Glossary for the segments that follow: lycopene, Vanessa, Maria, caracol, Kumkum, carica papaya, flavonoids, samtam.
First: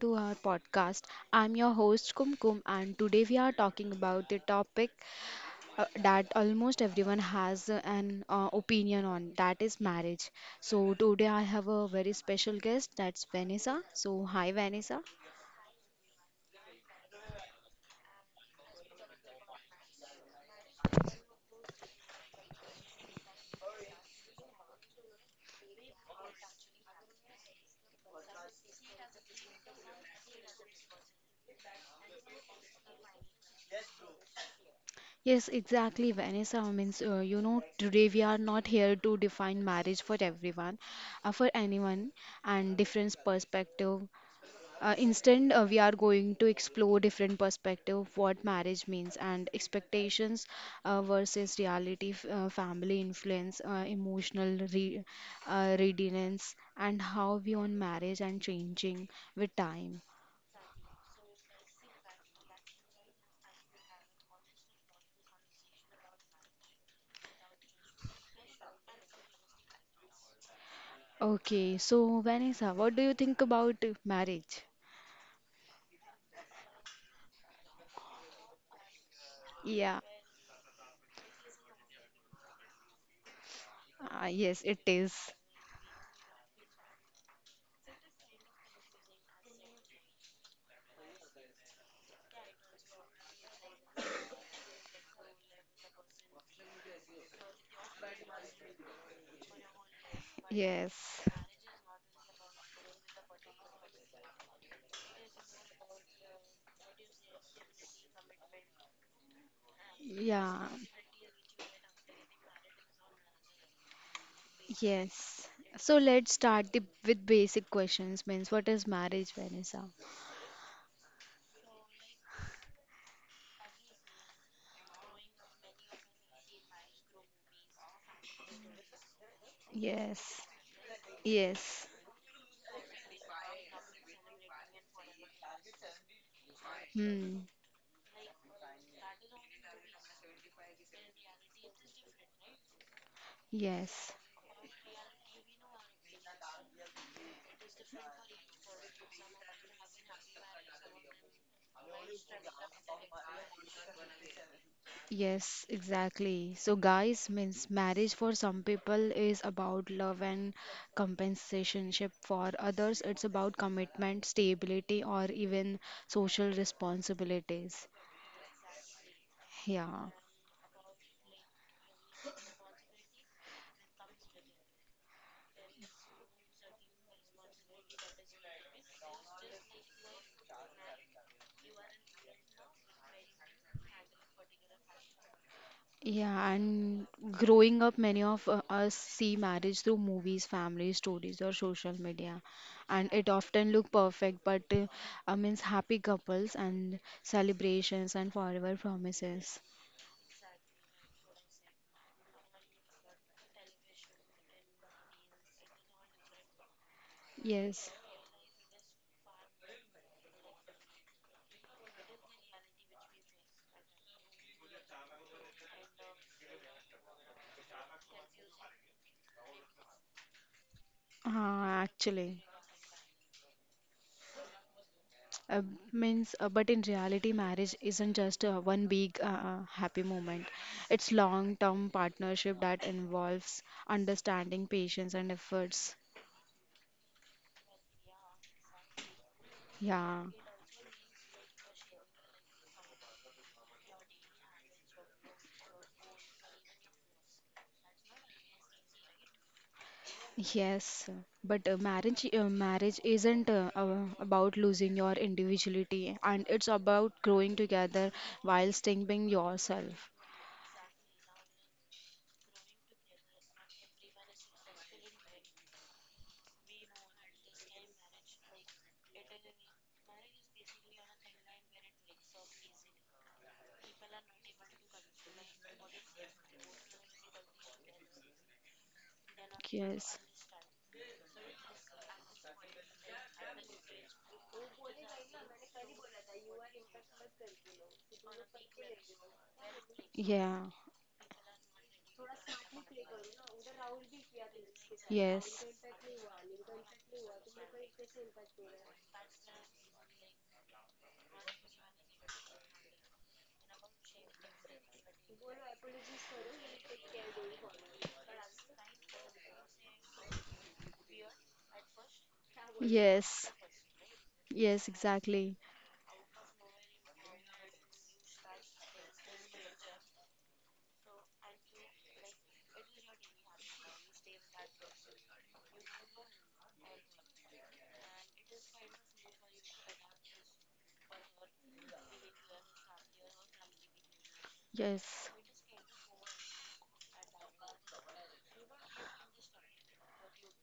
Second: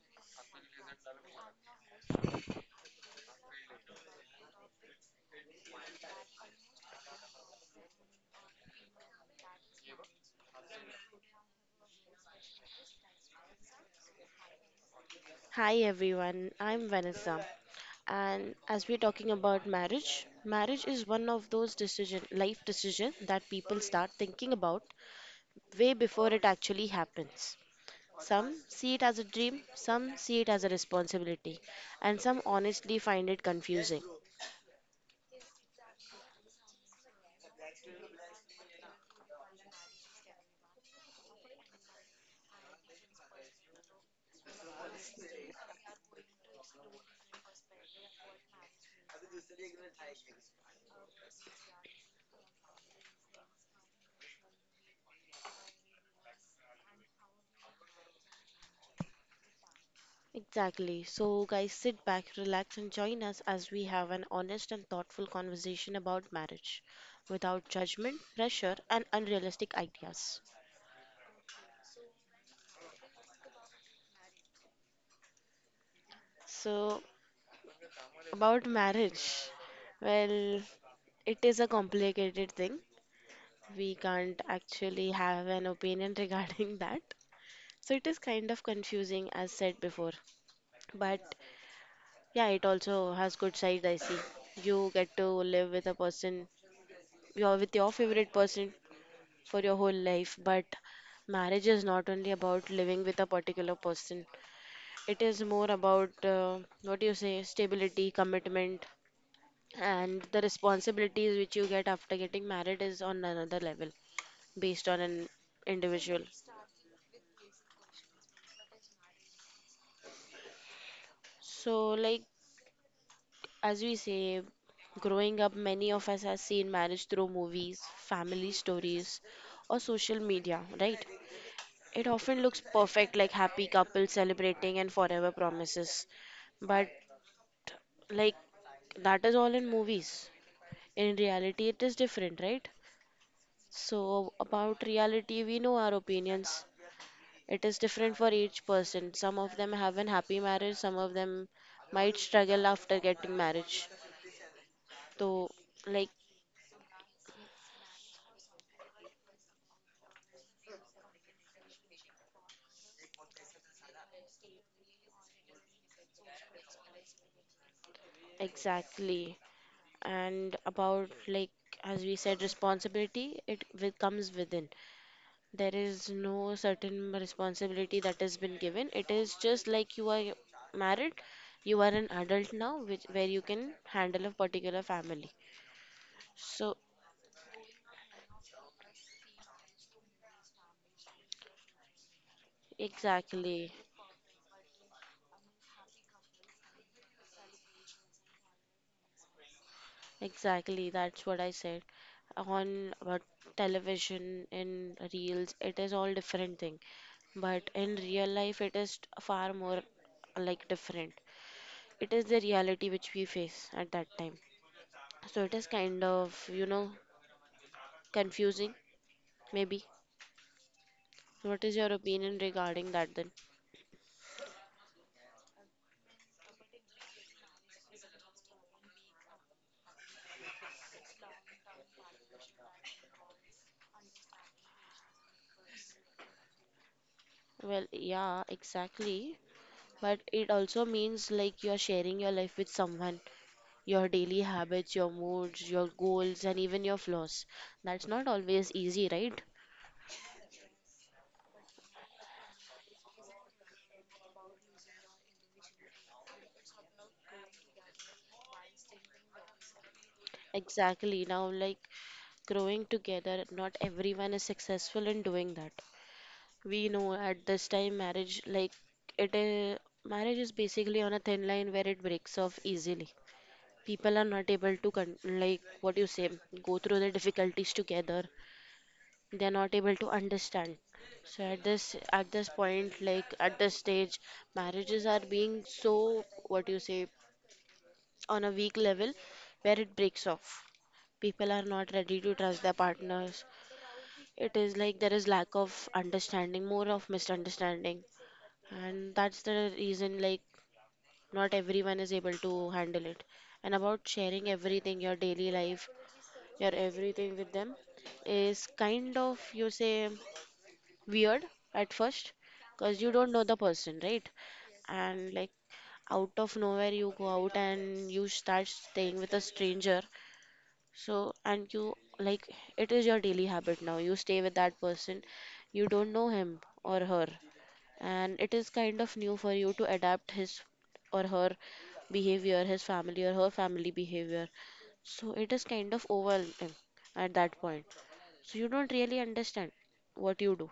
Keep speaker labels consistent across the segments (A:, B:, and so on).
A: to our podcast. I'm your host, Kumkum, and today we are talking about the topic that almost everyone has an opinion on, that is marriage. So, today I have a very special guest, that's Vanessa. So, hi, Vanessa.
B: Hi everyone, I'm Vanessa. And as we're talking about marriage, marriage is one of those decision, life decision that people start thinking about way before it actually happens. Some see it as a dream, some see it as a responsibility, and some honestly find it confusing.
A: Yes, exactly, Vanessa. Means, you know, today we are not here to define marriage for everyone, for anyone, and different perspective. Instead, we are going to explore different perspective of what marriage means, and expectations versus reality, family influence, emotional readiness, and how we on marriage and changing with time.
B: Exactly. So, guys, sit back, relax, and join us as we have an honest and thoughtful conversation about marriage without judgment, pressure, and unrealistic ideas.
A: Okay, so Vanessa, what do you think about marriage?
B: So, about marriage,
A: Yeah,
B: well, it is a complicated thing. We can't
A: yes, it
B: actually
A: is.
B: have an opinion regarding that. So it is kind of confusing as said before. But yeah, it also has good side I see. You get to live with a person, you're with your favorite person for your whole life, but
A: Yes,
B: marriage is not only about living with a particular person. It is more about what do you say, stability, commitment, and the
A: yeah,
B: responsibilities which you get after getting married is on another level based on an
A: yes. So
B: individual.
A: let's start the, with basic questions. Means, what is marriage, Vanessa?
B: So, like, as we say, growing up, many of us have seen marriage through movies, family stories, or social
A: Yes,
B: media, right?
A: yes,
B: It often looks perfect, like happy couples celebrating and forever promises, but,
A: hmm,
B: like, that is all in movies. In reality, it is different, right?
A: yes,
B: So, about reality, we know our opinions. It is different for each person. Some of them have an happy marriage, some of them might struggle after getting marriage. So,
A: yes,
B: like,
A: exactly. So, guys, means marriage for some people is about love and compensationship. For others, it's about commitment, stability, or even social responsibilities.
B: exactly.
A: Yeah.
B: And about, like, as we said, responsibility, it comes within. There is no certain responsibility that has been given. It is just like you are married, you are an adult now, which where you can handle a particular family.
A: Yeah,
B: So,
A: and growing up, many of us see marriage through movies, family stories, or social media, and it
B: exactly.
A: often look perfect, but means happy couples and celebrations and forever promises.
B: Exactly, that's what I said. On television, in reels, it is all different thing. But
A: Yes,
B: in real life, it is far more like different. It is the reality which we face at that time. So it is kind of, confusing, maybe. What
A: uh,
B: is your opinion
A: actually,
B: regarding that then?
A: uh, means but in reality, marriage isn't just one big happy moment. It's long-term partnership that involves understanding, patience, and efforts.
B: Well, yeah, exactly. But
A: Yeah.
B: it also means like you're sharing your life with someone, your daily habits, your moods, your goals, and even your flaws. That's not always easy, right?
A: Yes, but marriage isn't about losing your individuality, and it's about growing together while staying being yourself.
B: Exactly. Now, like, growing together, not everyone is successful in doing that. We know at this time, marriage, like, it is, marriage is basically on a thin line where it breaks off easily. People are not able to, like what you say, go through the difficulties together. They're not able to
A: Yes.
B: understand. So at this point like at this stage, marriages are being so, what do you say, on a weak level where it breaks off.
A: Yeah.
B: People are not ready to trust their partners. It is like there is lack
A: Yes.
B: of understanding, more of misunderstanding, and that's the reason, like, not everyone is able to handle it. And about sharing everything, your daily life, your everything with them is kind of, you say, weird at first, because you don't know the
A: Yes.
B: person, right?
A: Yes,
B: And, like,
A: exactly.
B: out of nowhere, you go out and you start staying with a stranger. So, and you, like, it is your daily habit now. You stay with that person, you don't know him or her, and it is kind of new for you to adapt his or her behavior, his family or her family behavior. So,
A: Yes.
B: it is kind of overwhelming at that point. So, you don't really understand what you do,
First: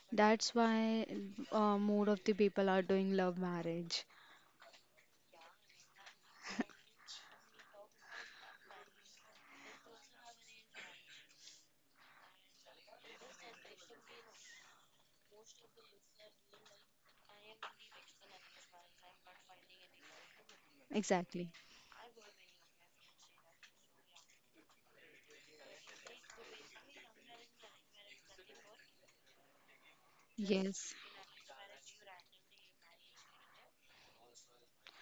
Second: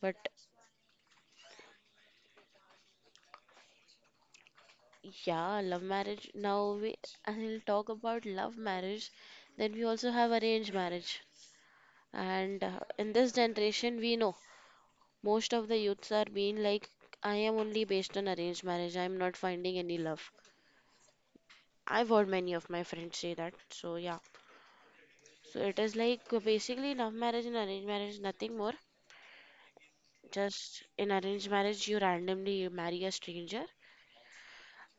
B: but
A: That's why more of the people are doing love marriage.
B: yeah, love marriage. Now we I'll talk about love marriage. Then we also have arranged marriage. And in this generation, we know most of the youths are being like, I am only based on arranged marriage. I am not finding any love.
A: Exactly.
B: I've heard many of my friends say that. So yeah, so it is like basically love marriage and arranged marriage, nothing more. Just
A: Yes.
B: in arranged marriage, you randomly marry a stranger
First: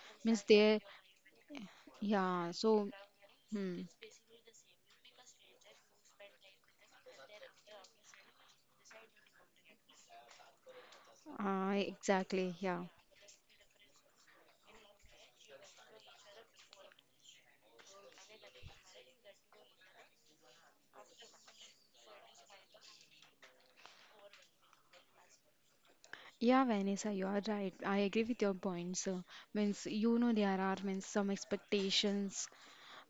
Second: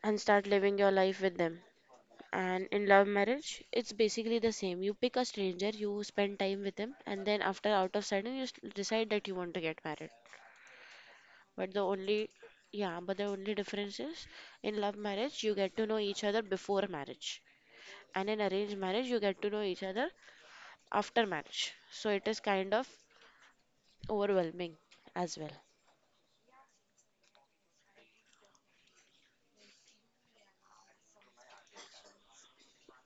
B: and
A: Means
B: start living
A: they
B: your life with them.
A: Yeah,
B: And in
A: so,
B: love marriage,
A: hmm,
B: it's basically the same. You pick a stranger, you spend time with him, and then after out of sudden you decide that you want to get married. But the only,
A: exactly, yeah.
B: yeah, but the only difference is, in love marriage you get to know each other before marriage, and in arranged marriage you get to know each other after marriage. So it is kind of overwhelming as well.
A: Yeah, Vanessa, you are right. I agree with your points. Means, you know, there are means some expectations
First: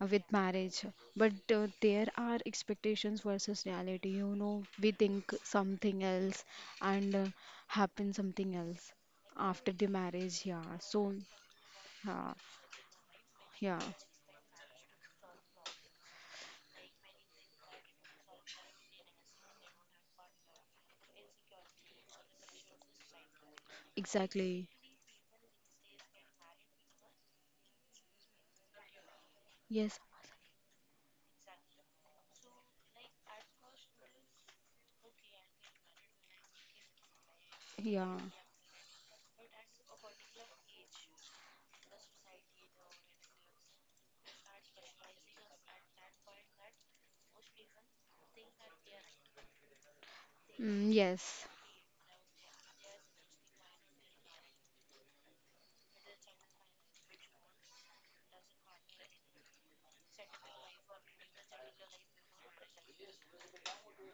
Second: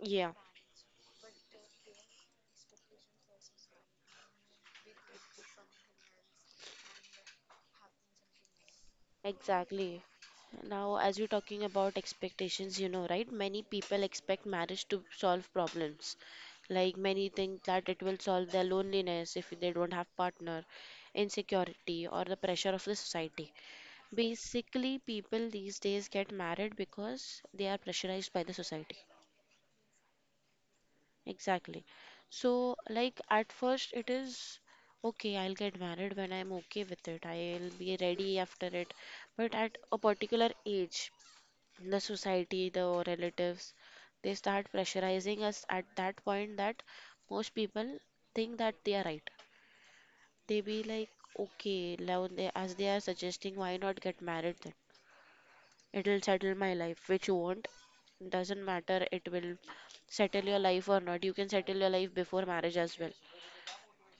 A: with marriage, but there are expectations versus reality. You know, we think something else and happen something else after the
B: Exactly.
A: marriage. Yeah,
B: Now,
A: so,
B: as you're talking about
A: yeah,
B: expectations, you know, right? Many
A: yeah,
B: people expect marriage to solve problems. Like, many think that it will solve their loneliness if they don't have partner, insecurity, or the pressure of the society.
A: exactly.
B: Basically, people these days get married because they are pressurized by the society.
A: Yes,
B: Exactly. So, like at first, it is okay, I'll get married when I'm okay with it. I'll be
A: yeah,
B: ready after it. But at a particular age, the society, the relatives, they start pressurizing us at that point that most people think that they are right. They be
A: mm,
B: like,
A: yes.
B: okay, now they, as they are suggesting, why not get married then? It'll settle my life, which won't. Doesn't matter, it will settle your life or not. You can settle your life before marriage as well.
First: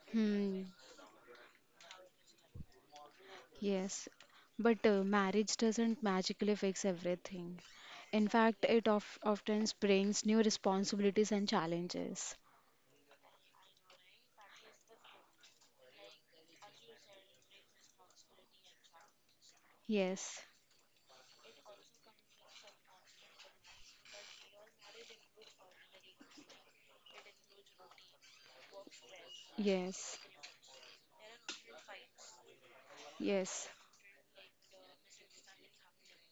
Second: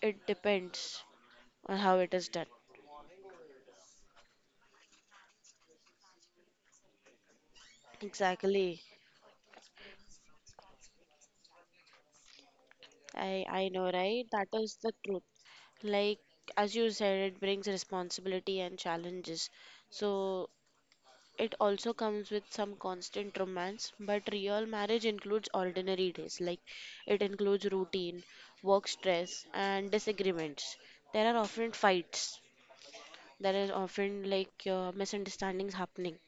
B: It
A: Hmm.
B: depends on how it is done.
A: Yes, but marriage doesn't magically fix everything. In fact, it
B: Exactly.
A: of often brings new responsibilities and challenges.
B: I know, right? That is the truth. Like, as you said, it brings responsibility and challenges.
A: Yes,
B: So it also comes with some constant romance, but real marriage includes ordinary days. Like, it includes routine, work stress, and
A: yes,
B: disagreements. There are often fights. There
A: yes,
B: is often like misunderstandings happening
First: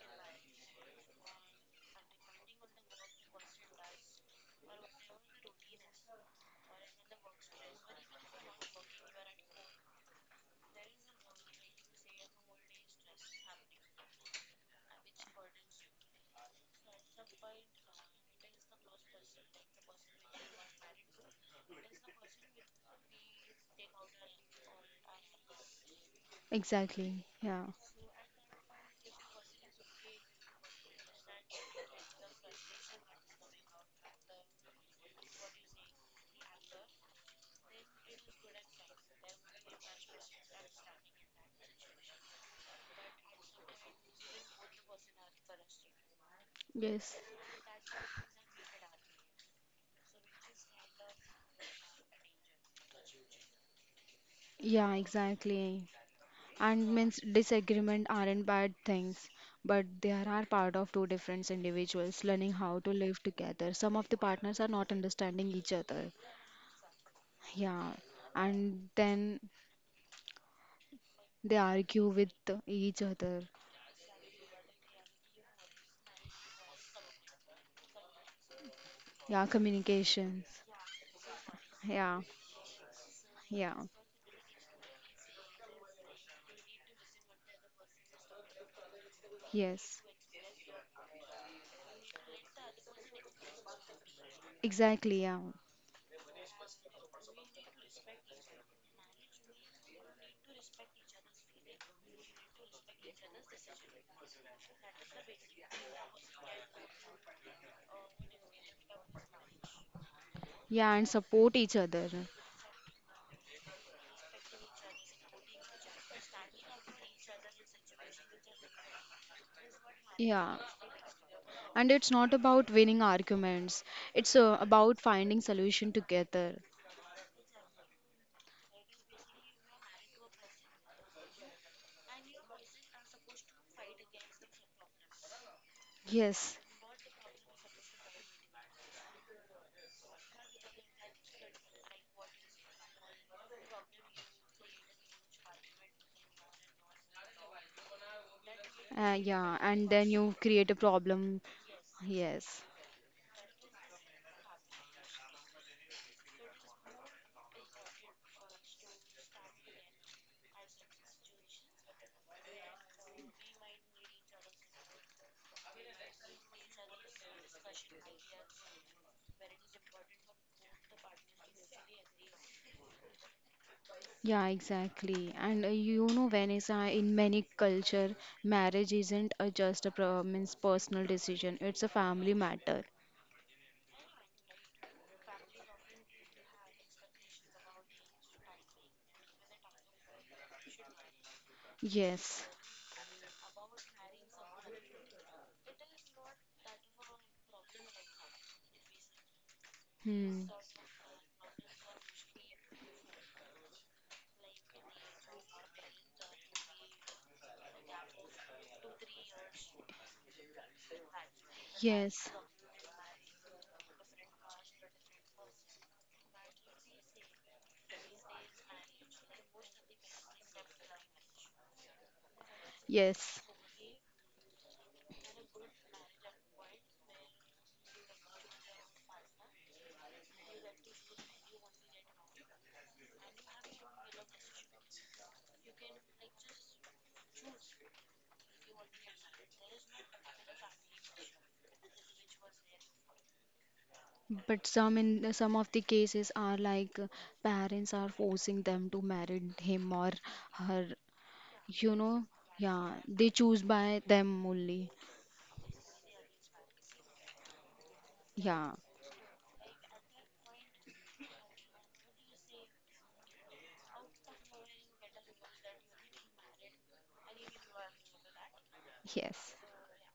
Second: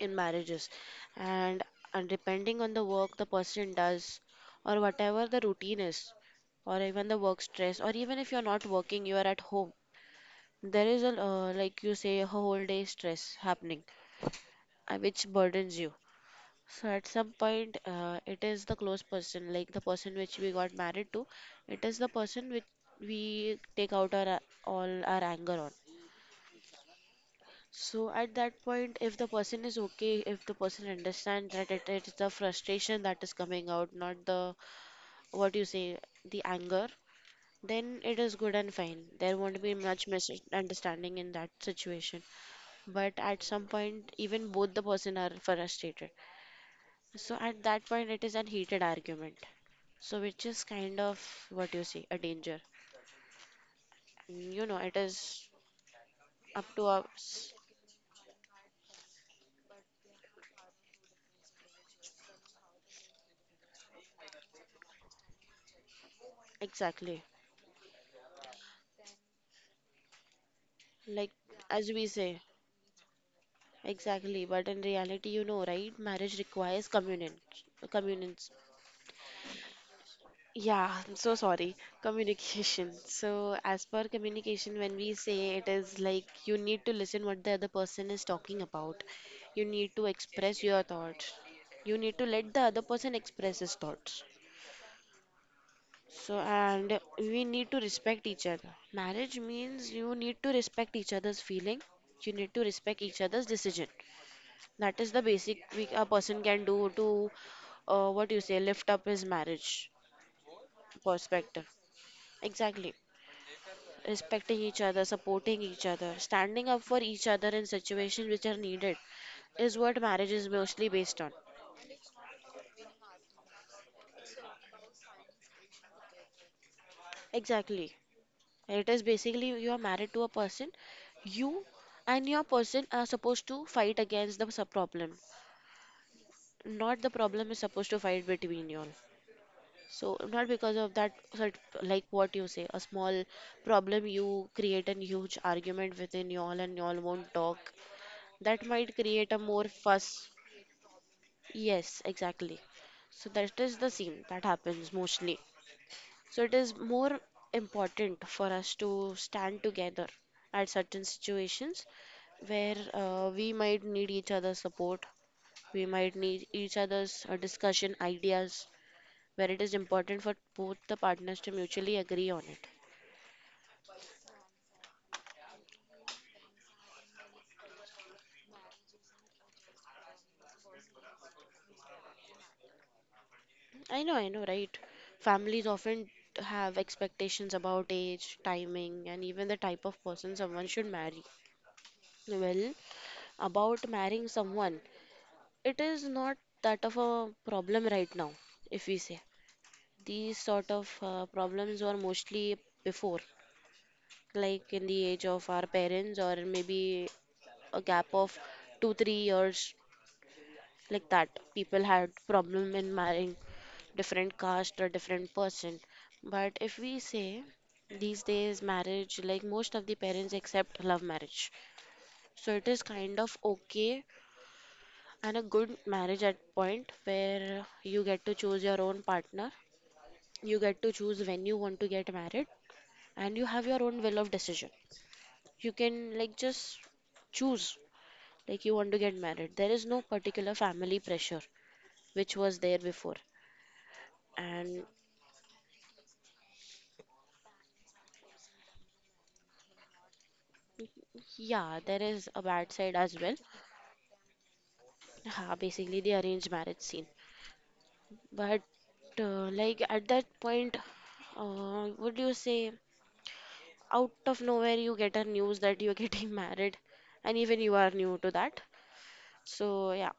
B: in marriages, and, and depending on the work the person does or whatever the routine is, or even the work stress, or even if you're not working you are at home, there is a like you say, a whole day stress happening, which burdens you. So at some point, it is the close person, like the person which we got married to, it is the person which we take out all our anger on.
A: exactly. Yeah,
B: So at that point, if the person is okay, if the person understands that it is the frustration that is coming out, not the, what you say, the anger, then it is good and fine. There won't be much misunderstanding in that situation. But at some point, even both the person are frustrated.
A: yes,
B: So at that point, it is an heated argument. So which is kind of, what you say, a danger. You know, it
A: yeah,
B: is
A: exactly.
B: up to
A: And means
B: us
A: disagreement aren't bad things, but they are part of two different individuals learning how to live together. Some of the partners are not understanding each other.
B: exactly.
A: Yeah, and then
B: Like,
A: they
B: as we
A: argue with
B: say.
A: each other.
B: Exactly, but in reality, you know, right? Marriage requires communion, communions.
A: Yeah, communications.
B: Yeah, I'm so sorry.
A: Yeah,
B: Communication. So,
A: yeah,
B: as per communication, when we say, it is like you need to listen what the other person is talking about. You need
A: yes,
B: to express your thoughts. You need to let the other person express his thoughts.
A: exactly. Yeah,
B: So, and we need to respect each other. Marriage means you need to respect each other's feeling. You need to respect each other's decision. That is the basic we, a person can do to, what you say, lift up his marriage
A: yeah, and support
B: perspective.
A: each other.
B: Exactly. Respecting each other, supporting each other, standing up for each other in situations which are needed is what marriage is
A: Yeah,
B: mostly based on.
A: and it's not about winning arguments. It's about finding solution together.
B: Exactly. It is basically you are married to a person, you and your person are supposed to fight against the sub problem.
A: Yes,
B: Not the problem is supposed to fight between you all. So not because of that, like what you say, a small problem you create a huge argument within y'all and y'all won't talk. That might create a
A: yeah,
B: more
A: and then
B: fuss.
A: you create a problem.
B: Yes, exactly.
A: Yes.
B: So that is the scene that happens mostly. So it is more important for us to stand together at certain situations where we might need each other's support, we might need each other's discussion ideas, where it is important for both the partners to mutually agree on it.
A: Yeah, exactly. And you know, Vanessa, in many culture, marriage isn't a just a means personal decision. It's a family matter.
B: I know, right? Families often have expectations about age, timing, and even the type of person someone should marry.
A: Yes.
B: Well, about marrying someone, it is not that of a problem right now, if we say. These
A: Hmm.
B: sort of problems were mostly before, like in the age of our parents, or maybe a gap of 2, 3 years, like that people had
A: Yes,
B: problem in marrying different caste or different person. But if we say, these days marriage, like, most of the parents accept love marriage, so it is kind of
A: yes.
B: okay, and a good marriage, at point where you get to choose your own partner, you get to choose when you want to get married, and you have your own will of decision. You can, like, just choose, like, you want to get married. There is no particular family pressure, which was there before.
A: But
B: And
A: some in some of the cases are like parents are forcing them to marry him or her.
B: yeah,
A: You
B: there
A: know,
B: is a bad side
A: yeah,
B: as well.
A: they choose by them only.
B: Ha, basically the arranged marriage scene. But
A: Yeah,
B: uh, like at that point, would you say out of nowhere you get a news that you're getting married, and even you are new to that.
A: yes,
B: So yeah,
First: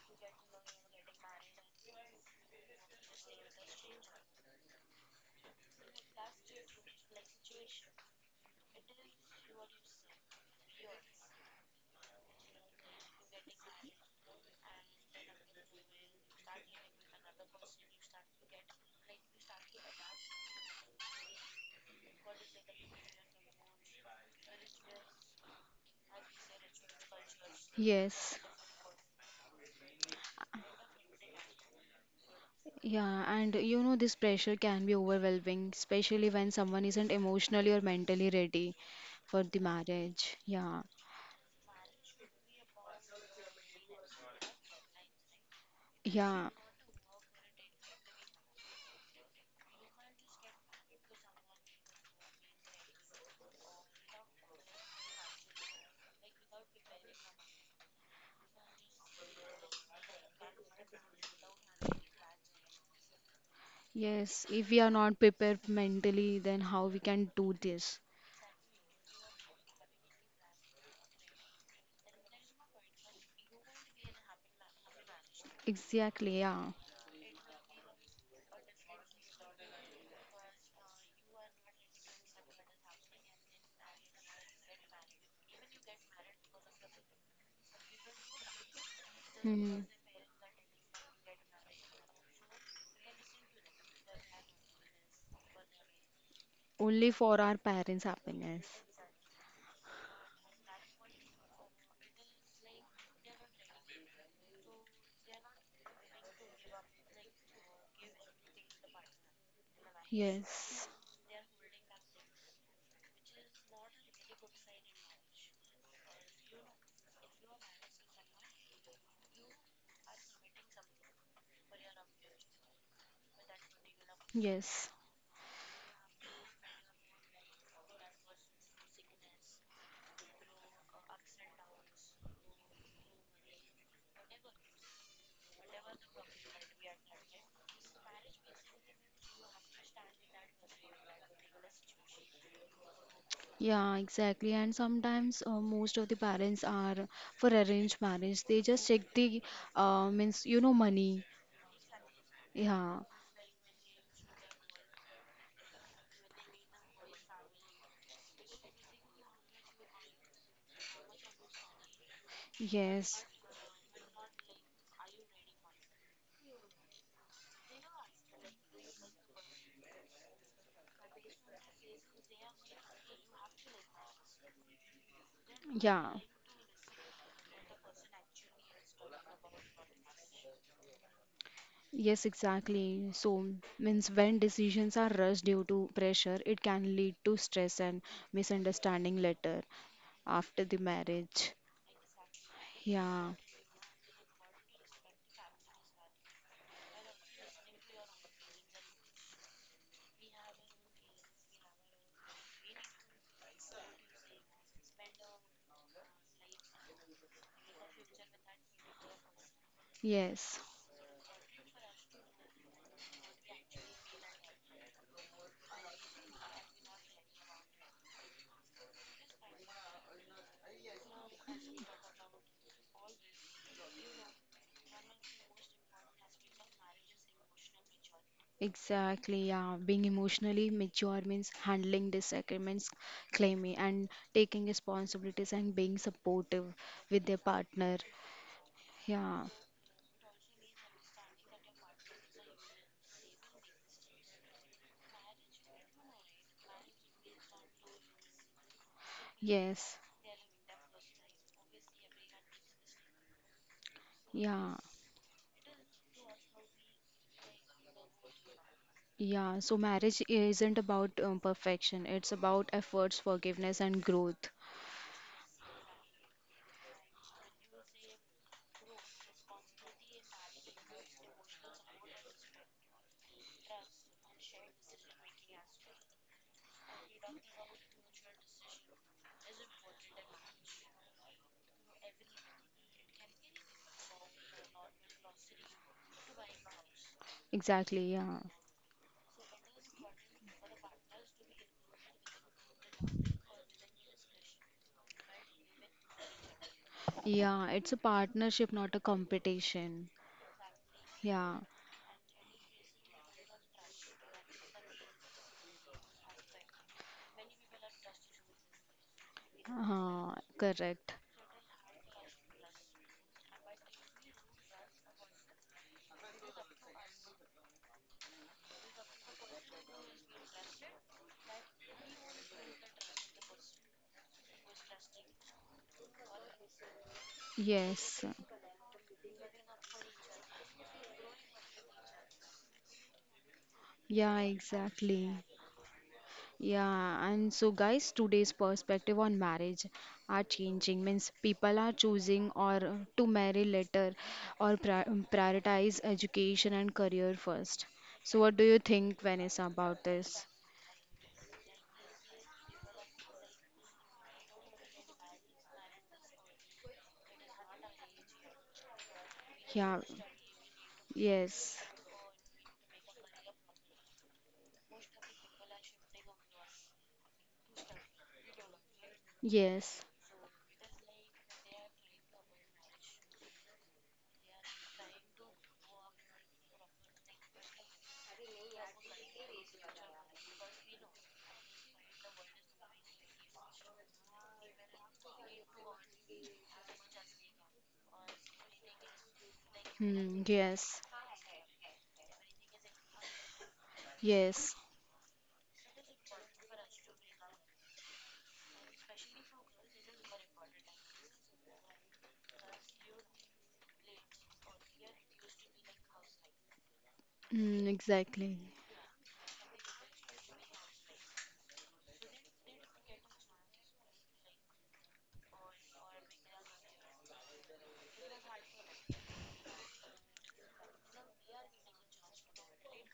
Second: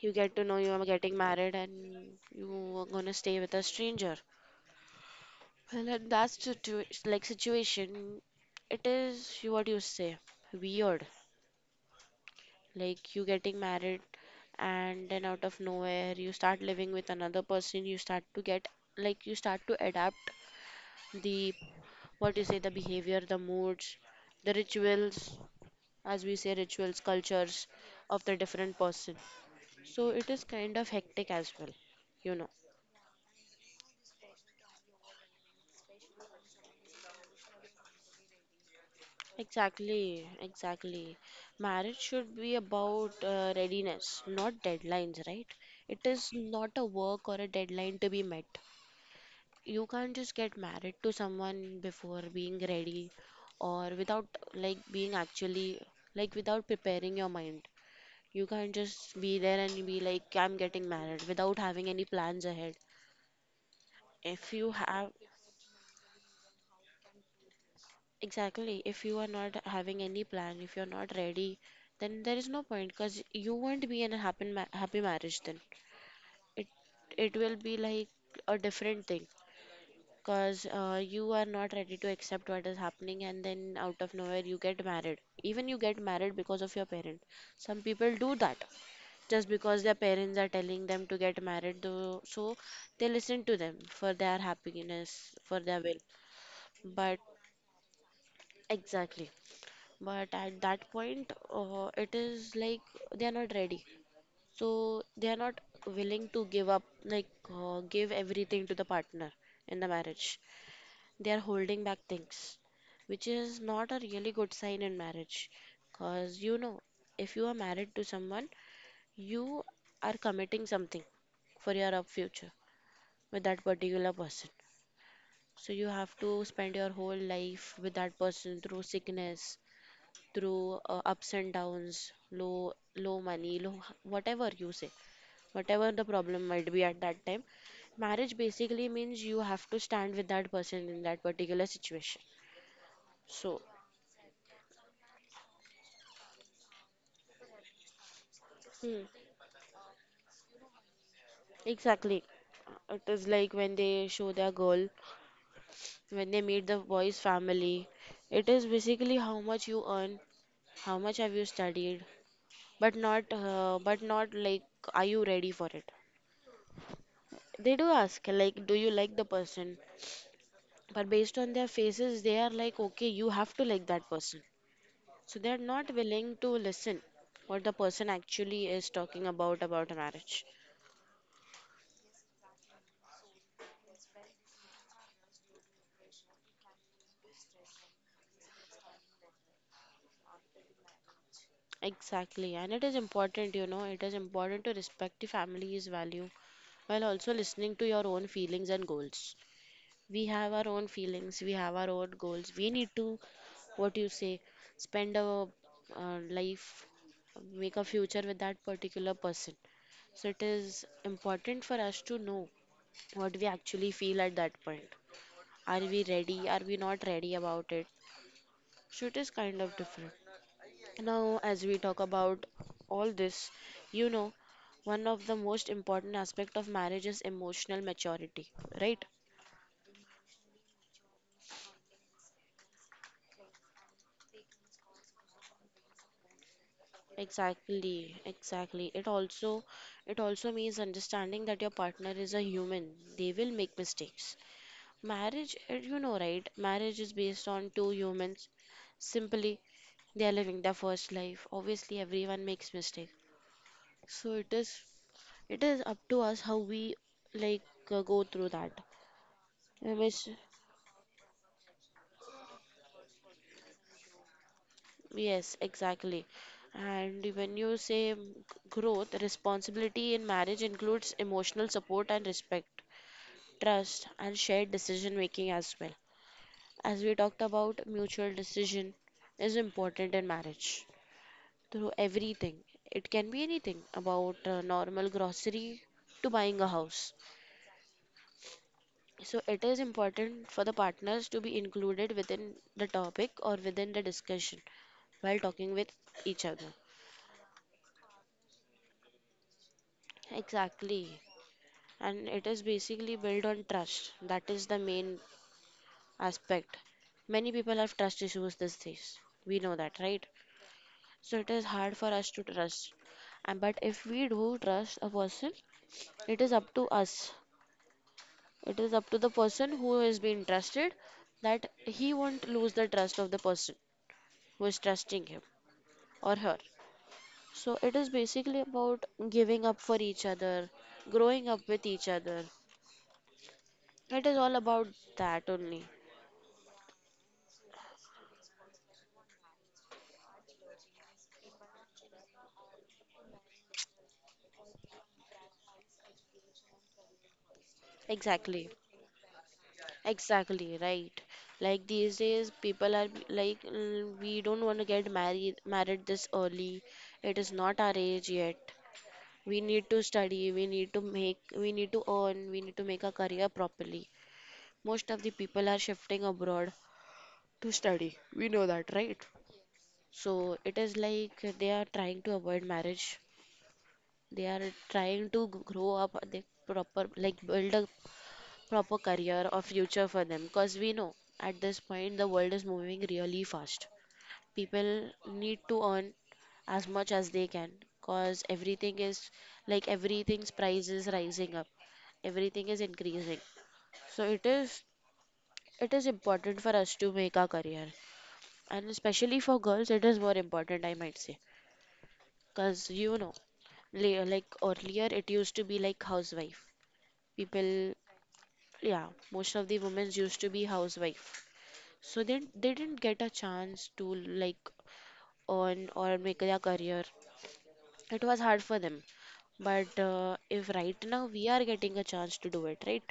B: you get to know you are getting married and you are gonna stay with a stranger. Well, in that situation, it is what you say weird. Like you getting married, and then out of nowhere you start living with another person. You start to get, like, you start to adapt the, what you say, the behavior, the moods, the rituals, as we say, rituals, cultures of the
A: yes.
B: different person. So it is kind of hectic as well, you know.
A: Yeah, and you know, this pressure can be overwhelming, especially when someone isn't emotionally or mentally ready for the
B: Exactly,
A: marriage. Yeah,
B: exactly, marriage should be about readiness, not deadlines, right? It is
A: yeah,
B: not a work or a deadline to be met. You can't just get married to someone before being ready, or without, like, being actually, like, without preparing your mind. You can't just be there and be like, "I'm getting married" without having any plans ahead.
A: yes.
B: If
A: If
B: you
A: we are
B: have,
A: not prepared mentally, then how we can do this?
B: exactly, if you are not having any plan, if you're not ready, then there is no point, because you won't be in a happy marriage then.
A: Exactly,
B: It
A: yeah.
B: it will be like a different thing. Because you are not ready to accept what is happening, and then out of nowhere, you get married. Even you get married because of your parent. Some people do that just
A: Hmm.
B: because their parents are telling them to get married, though, so they listen to them for their happiness, for their will.
A: Only
B: But
A: for our parents' happiness.
B: exactly, but at that point, it is like they are not ready, so they are not willing to give up, like, give everything to the partner in the marriage.
A: Yes,
B: They are holding back things, which is not a really good sign in marriage. Because, you know, if you are married to someone, you are committing something for your up future with that particular person.
A: yes.
B: So you have to spend your whole life with that person through sickness, through ups and downs, low money, low whatever you say, whatever the problem might be at that time. Marriage basically means you have to stand with that person in that particular situation. So,
A: Yeah, exactly. And sometimes most of the parents are for arranged marriage. They just
B: hmm,
A: check the means you know money.
B: exactly.
A: Yeah.
B: It is like when they show their goal, when they meet the boy's family. It is basically how much you earn, how much have you studied,
A: Yes.
B: but not like, are you ready for it? They do ask, like, do you like the person? But based on their faces, they are like, okay, you have to like that person. So they are not
A: Yeah.
B: willing to listen what the person actually is talking about a marriage.
A: Yes, exactly. So means when decisions are rushed due to pressure, it can lead to stress and misunderstanding later, after the marriage.
B: Exactly, and it is
A: Yeah.
B: important, you know, it is important to respect the family's value while also listening to your own feelings and goals. We have our own feelings, we have our own goals. We need to, what you say, spend our life, make a future with that particular person. So it
A: Yes.
B: is important for us to know what we actually feel at that point. Are we ready? Are we not ready about it? So it is kind of different. Now, as we talk about all this, you know, one of the most important aspect of marriage is emotional maturity, right?
A: Exactly, yeah. Being emotionally mature means handling disagreements, claiming and taking responsibilities, and being supportive with their partner.
B: Exactly, exactly. It
A: Yeah,
B: also, it also means understanding that your partner is a human. They will make mistakes. Marriage, eh, you know, right? Marriage is based on two humans. Simply,
A: yes,
B: they are living their first life. Obviously, everyone makes mistakes. So it
A: yeah,
B: is, it is up to us how we, like, go through that.
A: yeah. So,
B: I
A: marriage
B: miss.
A: isn't about perfection, it's about efforts, forgiveness, and growth.
B: Yes, exactly. And when you say growth, responsibility in marriage includes emotional support and respect, trust, and shared decision making as well. As we talked about, mutual decision is important in marriage through everything. It can be anything about normal grocery to buying a house.
A: Exactly, yeah.
B: So it is important for the partners to be included within the topic or within the discussion while talking with each other.
A: Yeah, it's a partnership, not a competition.
B: Exactly.
A: Yeah,
B: And it is basically built on trust. That is the main aspect. Many people have trust issues these days. We know that, right?
A: correct.
B: So it is hard for us to trust. And but if we do trust a person, it is up to us. It is up to the person who is being trusted that he won't lose the trust of the person who is trusting him or her. So it is
A: Yes,
B: basically about giving up for each other, growing up with each other. It
A: yeah,
B: is all about
A: exactly.
B: that only.
A: Yeah, and so guys, today's perspective on marriage are changing. Means people are choosing or to marry later or prioritize education and career first. So what do
B: Exactly.
A: you think, Vanessa, about this?
B: Exactly, right. Like these days, people are like, "Mm, we don't want to get married this early. It is not our age yet. We need
A: Yeah,
B: to study, we need to make, we
A: yes,
B: need to earn, we need to make a career properly. Most of the people are shifting abroad to study. We know that, right?
A: yes,
B: So it is like they are trying to avoid marriage. They are trying to grow up, they proper like build a proper career or future for them, because we know at this point the world is moving really fast. People need to earn as much as they can, because everything is, like, everything's price
A: yes,
B: is rising up, everything is increasing. So it
A: yes,
B: is, it is important for us to make our career, and especially for girls it is more important, I might say. Because, you know, like earlier it used to be like housewife people.
A: hmm, exactly.
B: Yeah, most of the women used to be housewife, so they didn't get a chance to, like, earn or make their career. It was hard for them. But if right now we are getting a chance to do it, right?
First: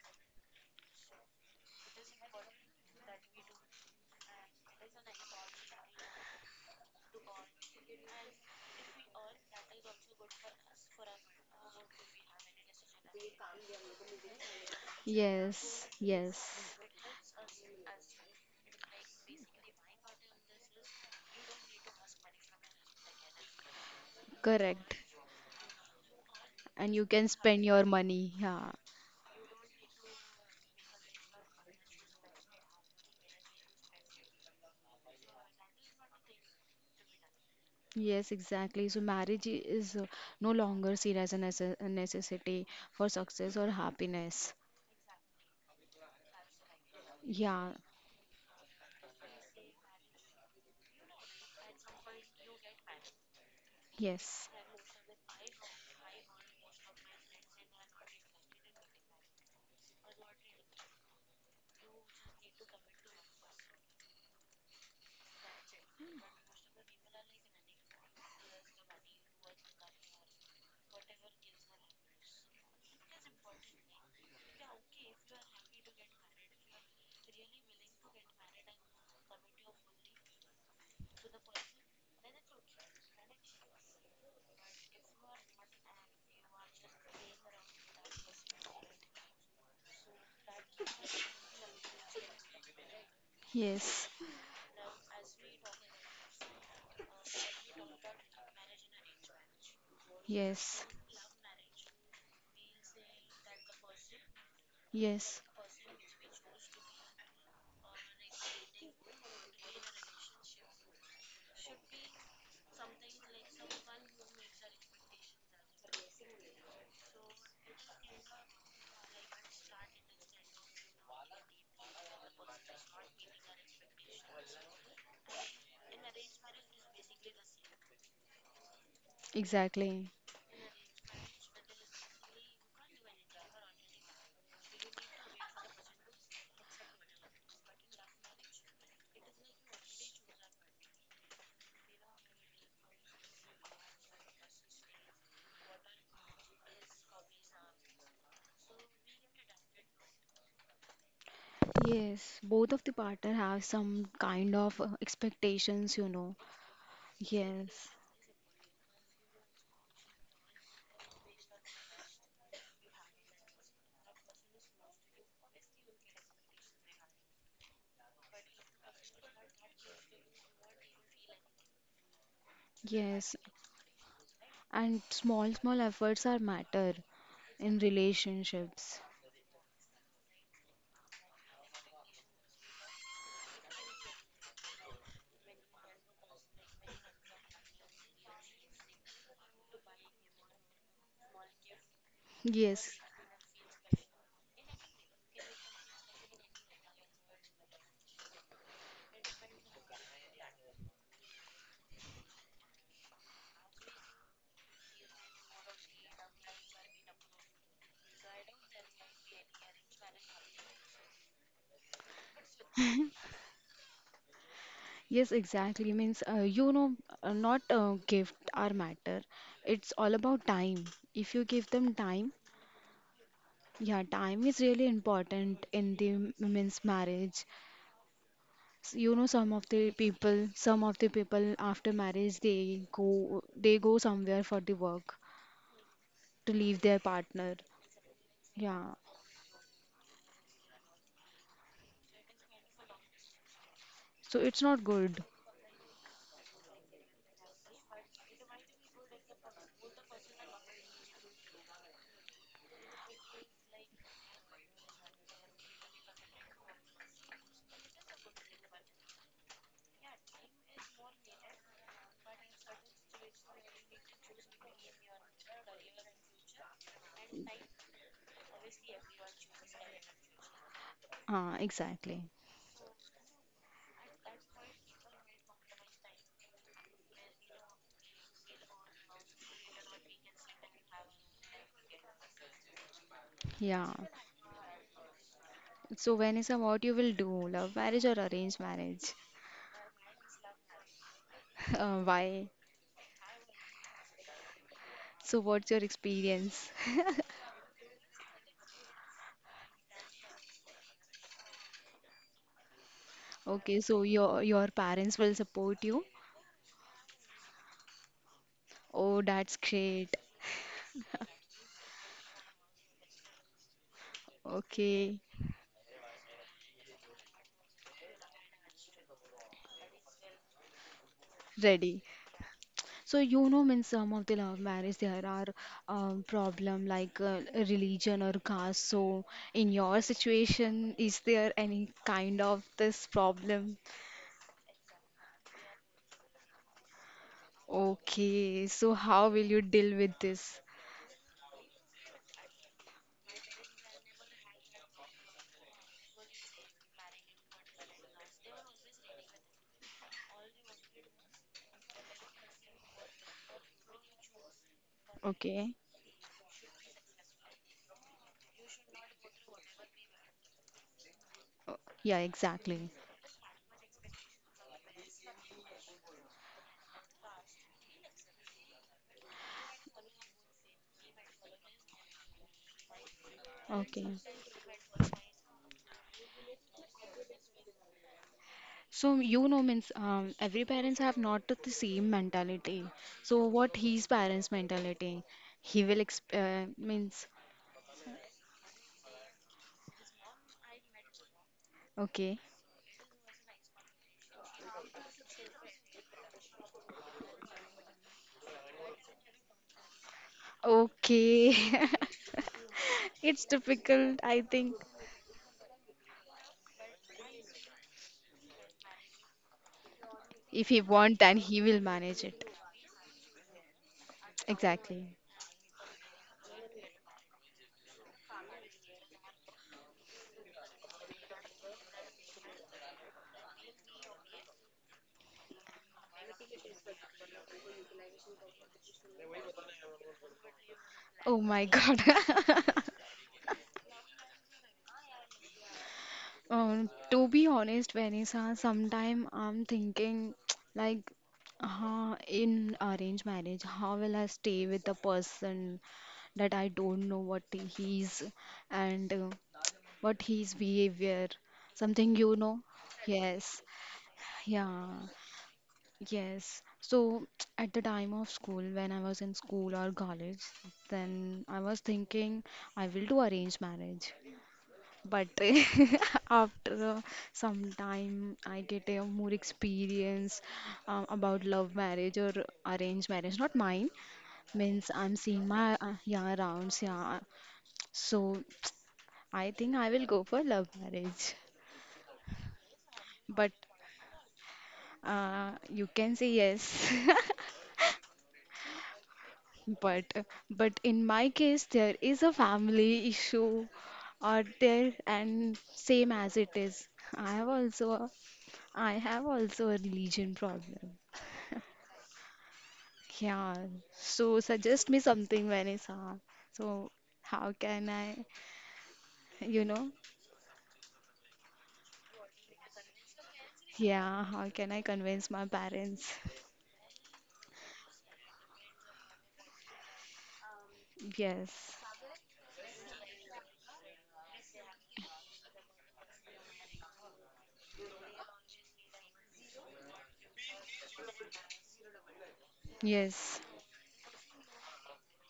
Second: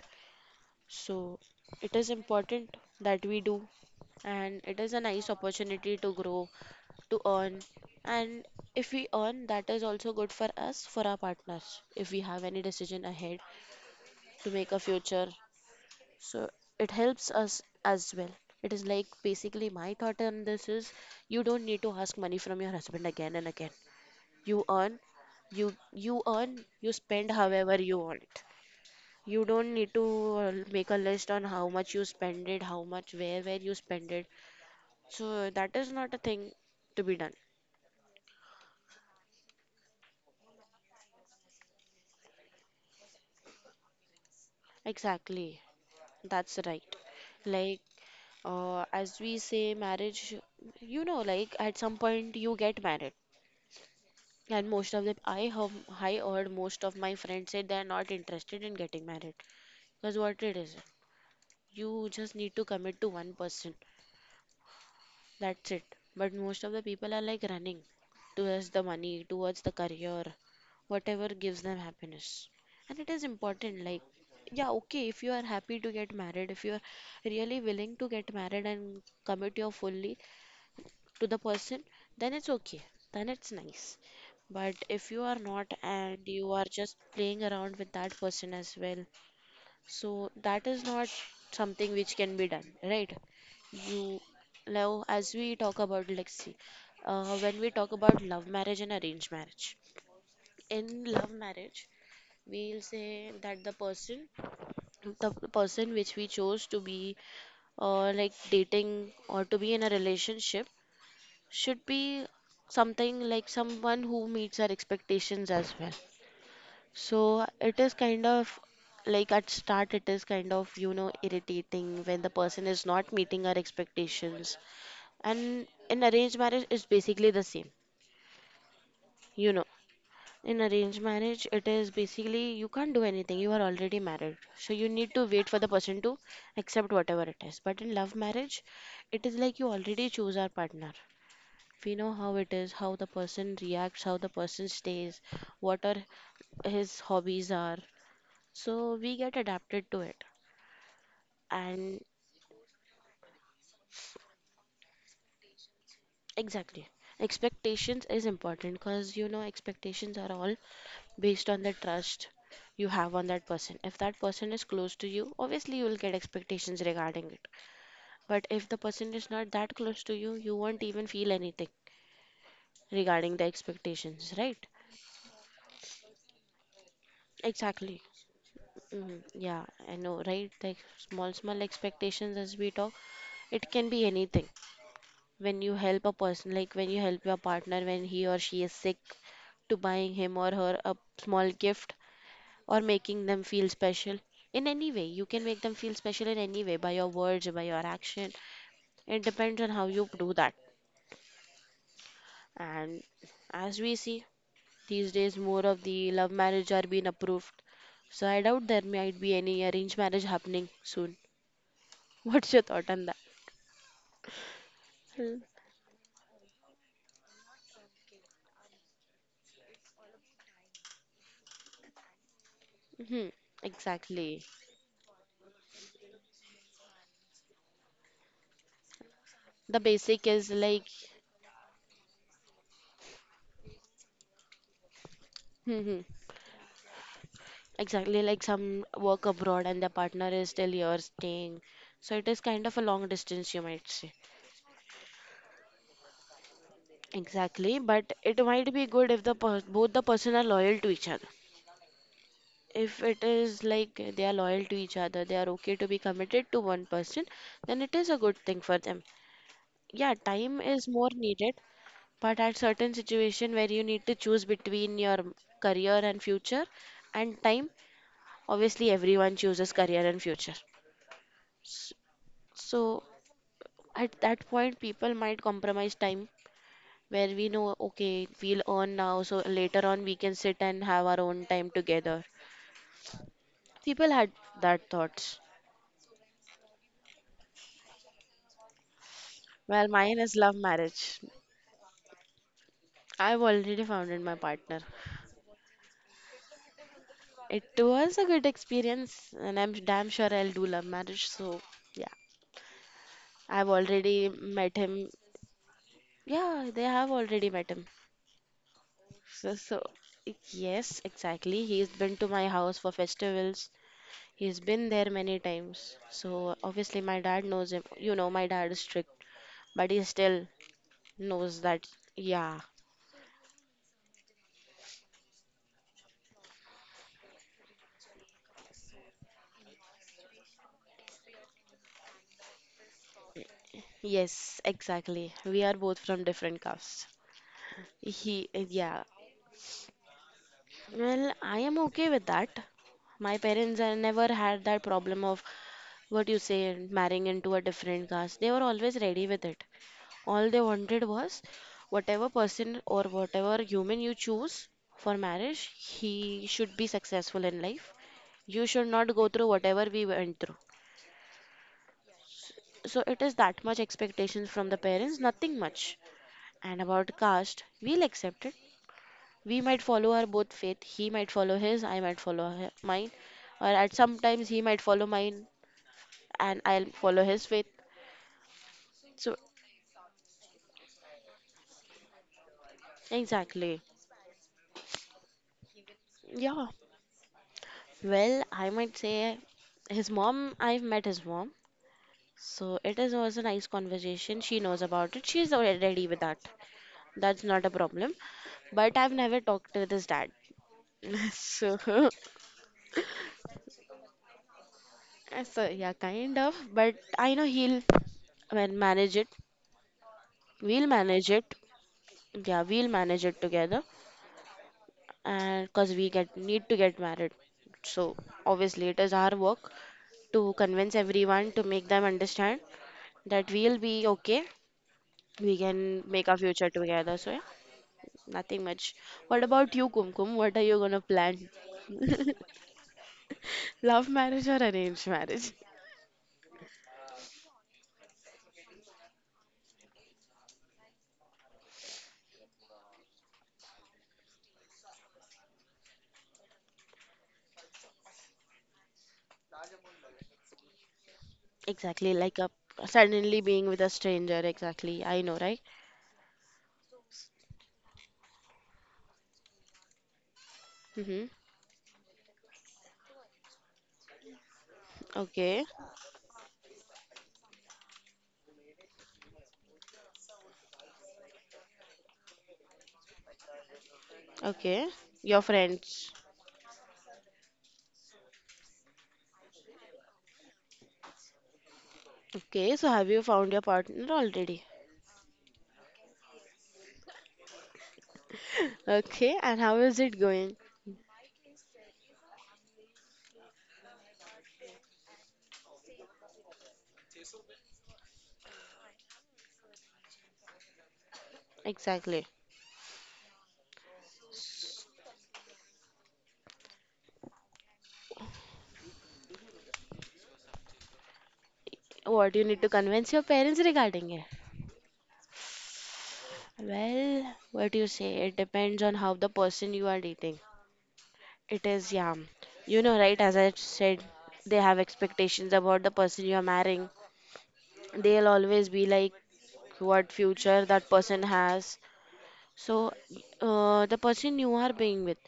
B: So it is important that we do, and it is a nice opportunity to grow, to earn. And if we earn, that is also good for us, for our partners, if we have any decision ahead to make a future.
A: Yes, yes,
B: So it helps us as well. It is like basically my thought on this is you don't need to ask money from your husband again and again. You
A: correct.
B: earn, you earn,
A: And
B: you
A: you can
B: spend
A: spend
B: however
A: your
B: you want.
A: money.
B: It.
A: Yeah.
B: You don't need to make a list on how much you spend it, how much where you spend it. So that is not a thing to be done.
A: Yes, exactly. So marriage is no longer seen as a a necessity for success or happiness.
B: Exactly. That's right.
A: Yeah.
B: Like, as we say marriage, you know, like at some point you get married.
A: Yes.
B: And most of them, I heard most of my friends say they are not interested in getting married. Because what it is, you just need to commit to one person. That's it. But most of the people are like running towards the money, towards the career, whatever gives them happiness. And it is important, like, yeah, okay, if you are happy to get married, if you are really willing to get married and commit your fully to the person, then it's okay. Then it's nice. But if you are not, and you are just playing around with that person as well, so that is not something which can be done, right?
A: Yes.
B: You now, as we talk about, like, see, when we talk about love marriage and arranged marriage,
A: Yes.
B: in love marriage, we'll say that the
A: Yes.
B: person which we chose to be, like dating or to be in a relationship, should be something like someone who meets our expectations as well. So it is kind of, like, at start it is kind of, you know, irritating when the person is not meeting our expectations. And in arranged marriage it's basically the same, you know.
A: Exactly.
B: In arranged marriage it is basically you can't do anything, you are already married, so you need to wait for the person to accept whatever it is. But in love marriage it is like you already choose our partner. We know how it is, how the person reacts, how the person stays, what are his hobbies are. So we get adapted to it. And
A: Yes. Both of the partner have some kind of expectations, you know.
B: exactly,
A: Yes.
B: expectations is important because, you know, expectations are all based on the trust you have on that person. If that person is close to you, obviously you will get expectations regarding it. But if the person is not that close to you, you won't even feel anything
A: Yes.
B: regarding the expectations, right?
A: And small, small efforts are matter in
B: Exactly.
A: relationships.
B: Mm, yeah, I know, right? Like small, small expectations, as we talk, it can be anything. When you help a person, like when you help your partner when he or she is sick, to buying him or her a small gift or
A: Yes.
B: making them feel special. In any way, you can make them feel special in any way by your words, by your action. It depends on how you do that. And as we see, these days more of the love marriage are being approved. So I doubt there might be any arranged marriage happening soon. What's your thought on that?
A: Yes,
B: Mm-hmm.
A: exactly. Means, you know, not gift or matter. It's all about time. If you give them time,
B: Mm-hmm.
A: yeah,
B: Exactly.
A: time is really important in the means marriage. You know, some of
B: The
A: the
B: basic
A: people,
B: is
A: some
B: like,
A: of the people after marriage, they go somewhere for the work
B: hmm
A: to leave their partner.
B: exactly like some
A: Yeah,
B: work abroad and the partner is still here staying. So it is kind of a long distance, you might say.
A: so it's not good.
B: Exactly, but it might be good if the per both the person are loyal to each other. If it is like they are loyal to each other, they are okay to be committed to one person, then it is a good thing for them. Yeah, time is more needed. But at certain situation where you need to choose between your career and future and time, obviously everyone chooses career and future.
A: Ah,
B: S-
A: exactly.
B: So at that point, people might compromise time where we know, okay, we'll earn now, so later on we can sit and have our own time together.
A: Yeah.
B: People had that thoughts.
A: So Vanessa, what you will do, love marriage or arranged marriage?
B: Well, mine is love marriage.
A: Why?
B: I've already found my partner.
A: So what's your experience?
B: It was a good experience, and I'm damn sure I'll do love marriage. So, yeah. I've
A: Okay, so
B: already
A: your
B: met him.
A: parents will support you.
B: Yeah, they have already met him.
A: Oh,
B: So,
A: that's
B: so
A: great.
B: yes, exactly. He's been to my house for festivals. He's been there
A: Okay,
B: many times. So obviously my dad knows him. You know, my dad is strict, but he still knows that.
A: ready.
B: Yeah,
A: So you know, in some of the love marriage there are problem like religion or caste. So in your situation, is there any kind of this problem?
B: yes, exactly. We are both from different castes. He,
A: Okay, so
B: yeah.
A: how will you deal with this?
B: Well, I am okay with that. My parents, I never had that problem of what you say marrying into a different caste. They were always ready with it. All they wanted was whatever person or whatever human you choose for marriage,
A: Okay.
B: he should be successful in life. You should not go through whatever we went through.
A: Oh, yeah, exactly.
B: So it is that much expectations from the parents, nothing much. And about caste, we'll accept it. We might follow our both faith. He might follow his, I might follow her, mine. Or at
A: Okay.
B: sometimes he might follow mine and I'll follow his faith.
A: So
B: So
A: you know means every parents have not the same mentality. So what
B: exactly.
A: his parents mentality? He will exp
B: Yeah.
A: means
B: Well, I might say his mom, I've met his mom.
A: okay,
B: So it is was a nice conversation. She knows about it. She's already with that. That's not a problem. But I've never talked with his dad.
A: okay.
B: So,
A: It's difficult, I think.
B: so yeah, kind of. But I know he'll manage it.
A: If he
B: We'll
A: want,
B: manage
A: then
B: it.
A: he will manage it.
B: Yeah, we'll manage it together.
A: Exactly.
B: And because we get need to get married. So obviously it is our work to convince everyone to make them understand that we'll be okay, we can make our future together. So yeah, nothing much. What about you, Kumkum? What are you gonna
A: Oh
B: plan?
A: my God.
B: Love marriage or arranged marriage?
A: Uh, to be honest, Vanessa, sometime I'm thinking like, huh, in arranged marriage, how will I stay with the person that I don't know what he's and what his behavior,
B: Exactly,
A: something you
B: like a
A: know?
B: suddenly
A: Yes,
B: being with a stranger.
A: yeah,
B: Exactly, I know, right?
A: yes. So at the time of school, when I was in school or college,
B: Mm-hmm.
A: then I was thinking I will do arranged marriage, but
B: Okay,
A: after some time, I get a more experience about love marriage or arranged marriage, not mine.
B: okay.
A: Means I'm
B: Your
A: seeing my
B: friends.
A: yeah rounds, yeah. So I think I will go for love marriage.
B: Okay, so have you
A: But
B: found your partner already?
A: you can say yes.
B: Okay, and how is
A: But
B: it going?
A: but in my case, there is a family issue out there, and same as it is, I have also I have also a religion problem.
B: Exactly.
A: Yeah, so suggest me something, Vanessa. So, how can I, you know,
B: What you need to convince your parents regarding
A: yeah,
B: it?
A: how can I convince my parents?
B: Well, what do you say? It depends on how the person you are dating. It
A: Yes,
B: is, yeah. You know, right, as I said, they have expectations about the person you are marrying. They'll always be like what future that person has. So,
A: yes.
B: the person you are being with,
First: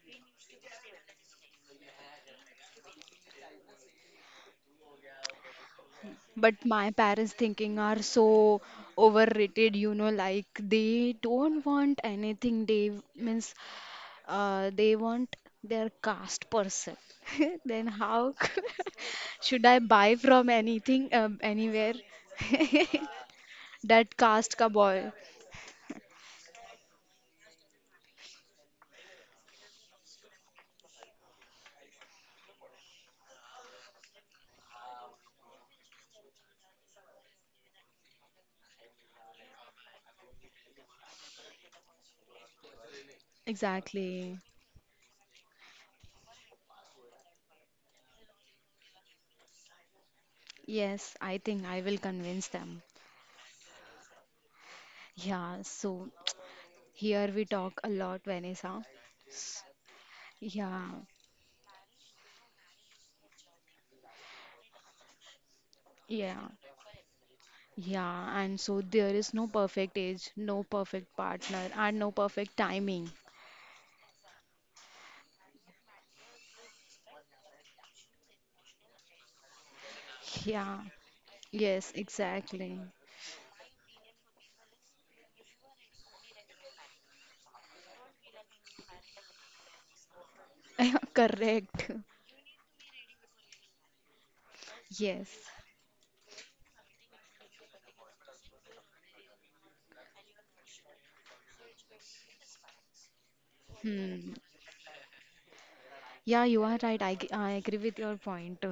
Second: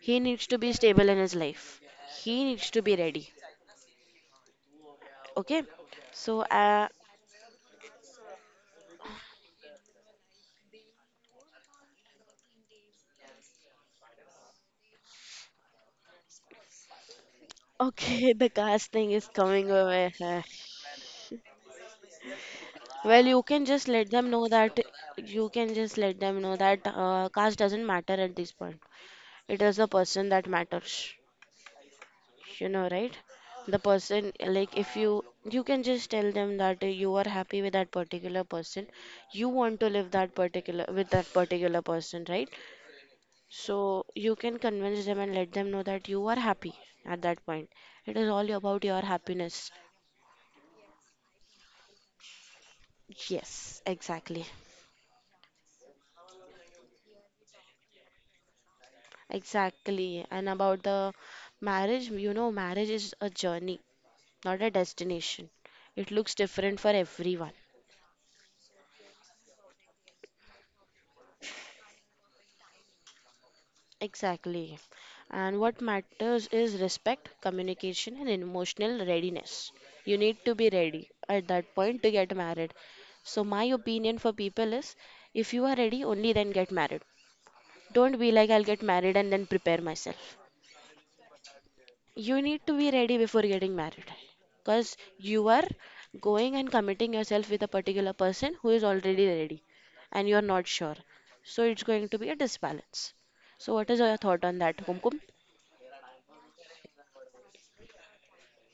B: he needs to be stable in his life. He needs to be ready. Okay? So,
A: But
B: uh,
A: my parents thinking are so overrated, you know, like they don't want anything. They means they want their caste person. Then
B: okay,
A: how
B: the caste thing is
A: should
B: coming
A: I
B: away.
A: buy from anything, anywhere?
B: Well, you can just let
A: That
B: them know
A: caste ka
B: that
A: boy.
B: you can just let them know that caste doesn't matter at this point. It is the person that matters, you know, right? The person, like, if you, you can just tell them that you are happy with that particular person, you want to live that particular with that particular person, right? So you
A: Exactly.
B: can convince them and let them know that you are happy at that point. It is all about your happiness.
A: Yes, I think I will convince them.
B: Yes, exactly.
A: Yeah, so here we talk a lot, Vanessa.
B: Exactly. And about
A: Yeah,
B: the marriage, you know, marriage is a journey, not a destination. It looks
A: yeah,
B: different for everyone.
A: yeah. And so there is no perfect age, no perfect partner, and no perfect timing.
B: Exactly. And what matters is respect, communication, and emotional readiness. You need to be
A: Yeah,
B: ready at that
A: yes,
B: point to get married.
A: exactly.
B: So, my opinion for people is, if you are ready, only then get married. Don't be like, I'll get married and then prepare myself.
A: Correct.
B: You need to be ready before getting married, because you
A: Yes.
B: are going and committing yourself with a particular person who is already ready and you are not sure. So, it's going to be a disbalance. So, what is your
A: Hmm.
B: thought on that, Kumkum?
A: Yeah, you are right. I agree with your point.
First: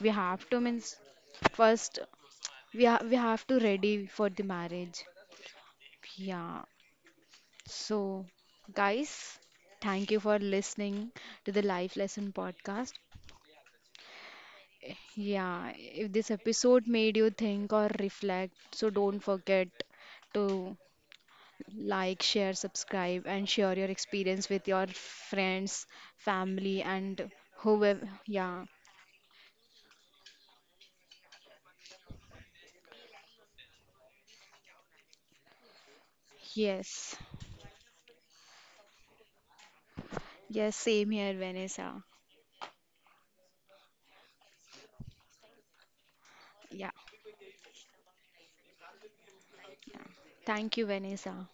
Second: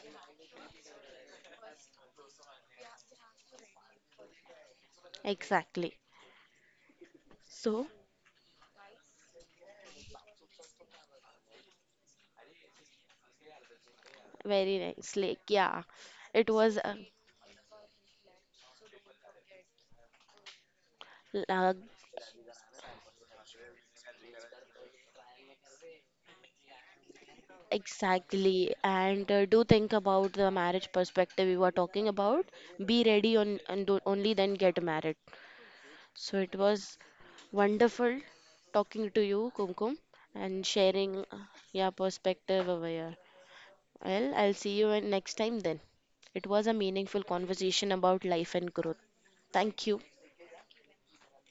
A: We have to means first we have to ready for the marriage.
B: Exactly.
A: Yeah.
B: So,
A: So, guys, thank you for listening to the Life Lesson podcast.
B: very nice. Like,
A: Yeah,
B: yeah,
A: if this
B: it was
A: episode made you think or reflect, so don't forget to
B: uh,
A: like, share, subscribe, and share your experience with your friends, family, and whoever. Yeah,
B: exactly. And do think about the marriage perspective we were talking about. Be ready on and do, only then get married. So it was
A: yes,
B: wonderful talking to you, Kumkum, and
A: yes, same
B: sharing
A: here,
B: your
A: Vanessa.
B: perspective over here. Well, I'll see you next time then. It was a
A: Yeah,
B: meaningful conversation about life and growth. Thank
A: yeah.
B: you.
A: Thank you, Vanessa.